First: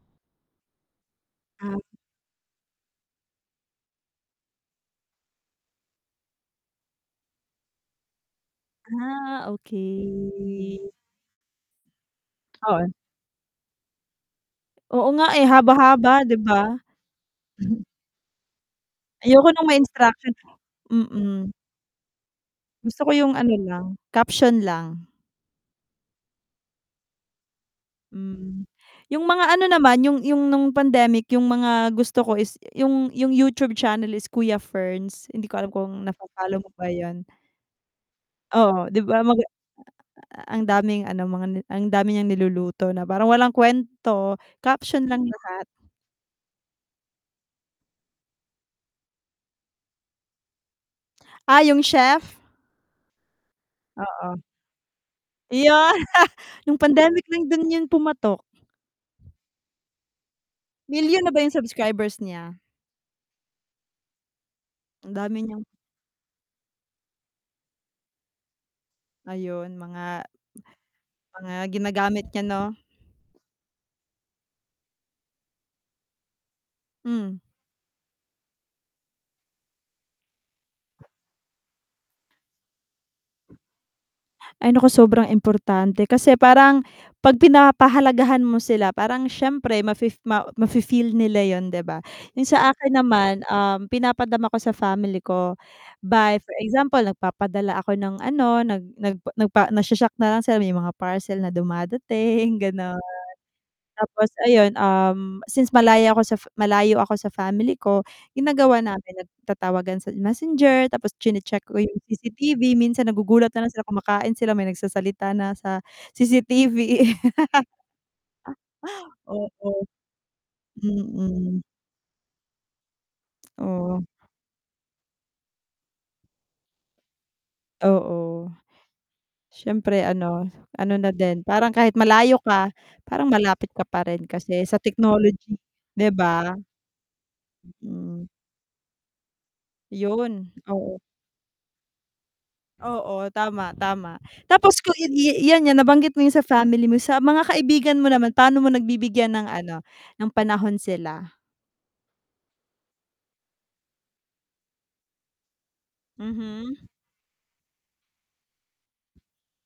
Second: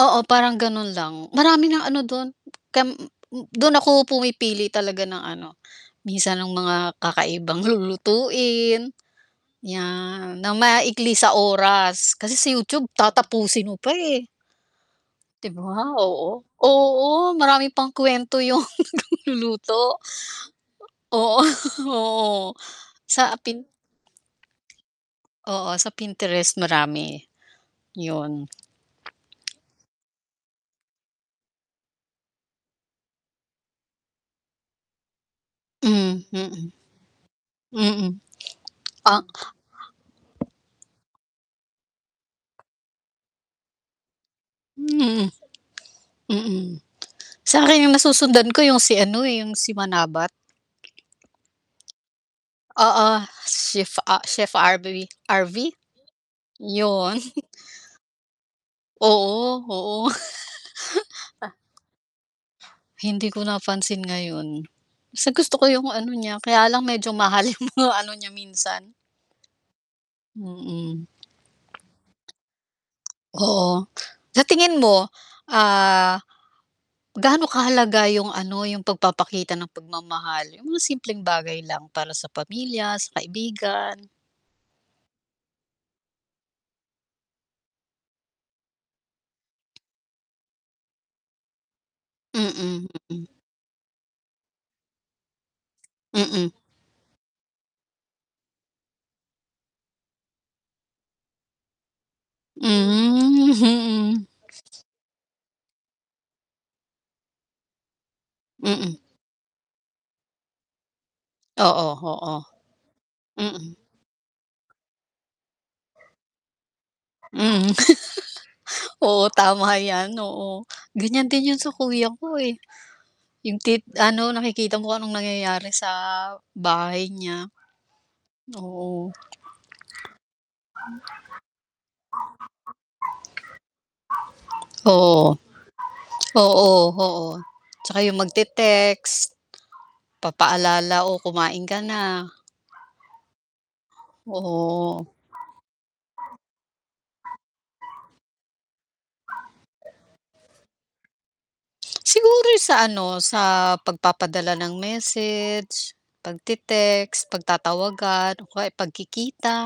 Oo parang ganun lang, marami Um na ano dun, kam dun ako pumipili talaga ng ano, minsan ng mga kakaibang lulutuin, Ah, yan, na okey. maikli sa oras, kasi sa YouTube Oo. tatapusin mo pa, eh. Oo nga, eh, 'Di ba haba-haba di oo, ba? oo maraming pang kuwento yung Ayoko ng may nag-luluto. instruction Oo mm. oo, Gusto ko sa yung ano Pin lang, caption lang. Oo sa Pinterest marami, yun. Hmm, yung mga ano naman, yung yung nung pandemic yung mga gusto ko is yung yung YouTube channel is Kuya Ferns, hindi ko alam kung Hmm, na-fo-follow mo mm. ba yun. Mm, Oo 'di ah ba maga a a a ang daming ano mga n ang dami niyang niluluto na parang walang kuwento, caption lang Hmm. lahat. Mm, sa'kin yung nasusundan ko yung si ano, eh, yung si Manabat. Ah, yung chef? Oo, chef a Oo. Chef RB RV? Iyon yung Yun. pandemic lang dun yun pumatok. Oo, oo. Milyon na ba yung subscribers niya? Hindi ko napansin ngayon. Ang Basta dami gusto ko niyang yung ano niya, kaya lang medyo mahal yung mga ano niya minsan. ayon mga Mm. mga ginagamit niya 'no? Oo. Sa tingin mo, ah, Hmm. gaano kahalaga yung ano, yung pag-papakita ng pag-mamahal yung mga simpleng bagay lang para sa pamilya, sa kaibigan? Ay naku sobrang importante, kasi parang, 'pag pinapahalagahan mo sila parang siyempre ma-fe ma ma-fe-feel nila yun 'di ba? Yung sa Mm, akin mm. naman, um, pinapadama ko sa family ko, by Mm. for example nag-papadala ako ng ano, nag nag nagpa nag shoshock na lang sila may mga parcel na dumadating ganon. Hmm, Tapos mhm. ayun, um, since malayo ako sa malayo ako sa family ko, ginagawa Mm. namin nag-tatawagan sa Messenger tapos chine-check ko Oo, yung oo. CCTV minsan nagugulat na lang Mm. sila kumakain sila may nagsasalita na sa CCTV. Mhm. Oo Ah tama oo, yan, oo, ganiyan din yun mm. sa kuya ko, eh. Yung tit Oh. ano nakikita mo kung anong nangyayari sa, bahay niya. Oo. Oo. Siyempre ano, ano na din, parang kahit malayo ka, parang malapit ka pa rin kasi sa Oo, technology, di ba? oo, oo, 'tsaka yung Hmm. mag-tetext. Yun, oo. Papaalala o kumain ka na. Oo, tama, tama tapos kung Oo. yan yan nabanggit mo yun sa family mo sa mga kaibigan mo naman pa'no mo nagbibigyan ng ano, ng panahon sila? Siguro sa ano, sa pag-papadala ng message, Mhm. pag-tetext, pagtatawagan o kaya pagkikita,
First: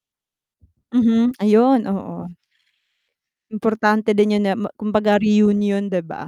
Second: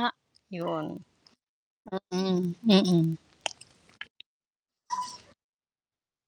yun. Mhm, ayun oo. Mm, mm. Importante din yun na, kumbaga reunion 'di ba?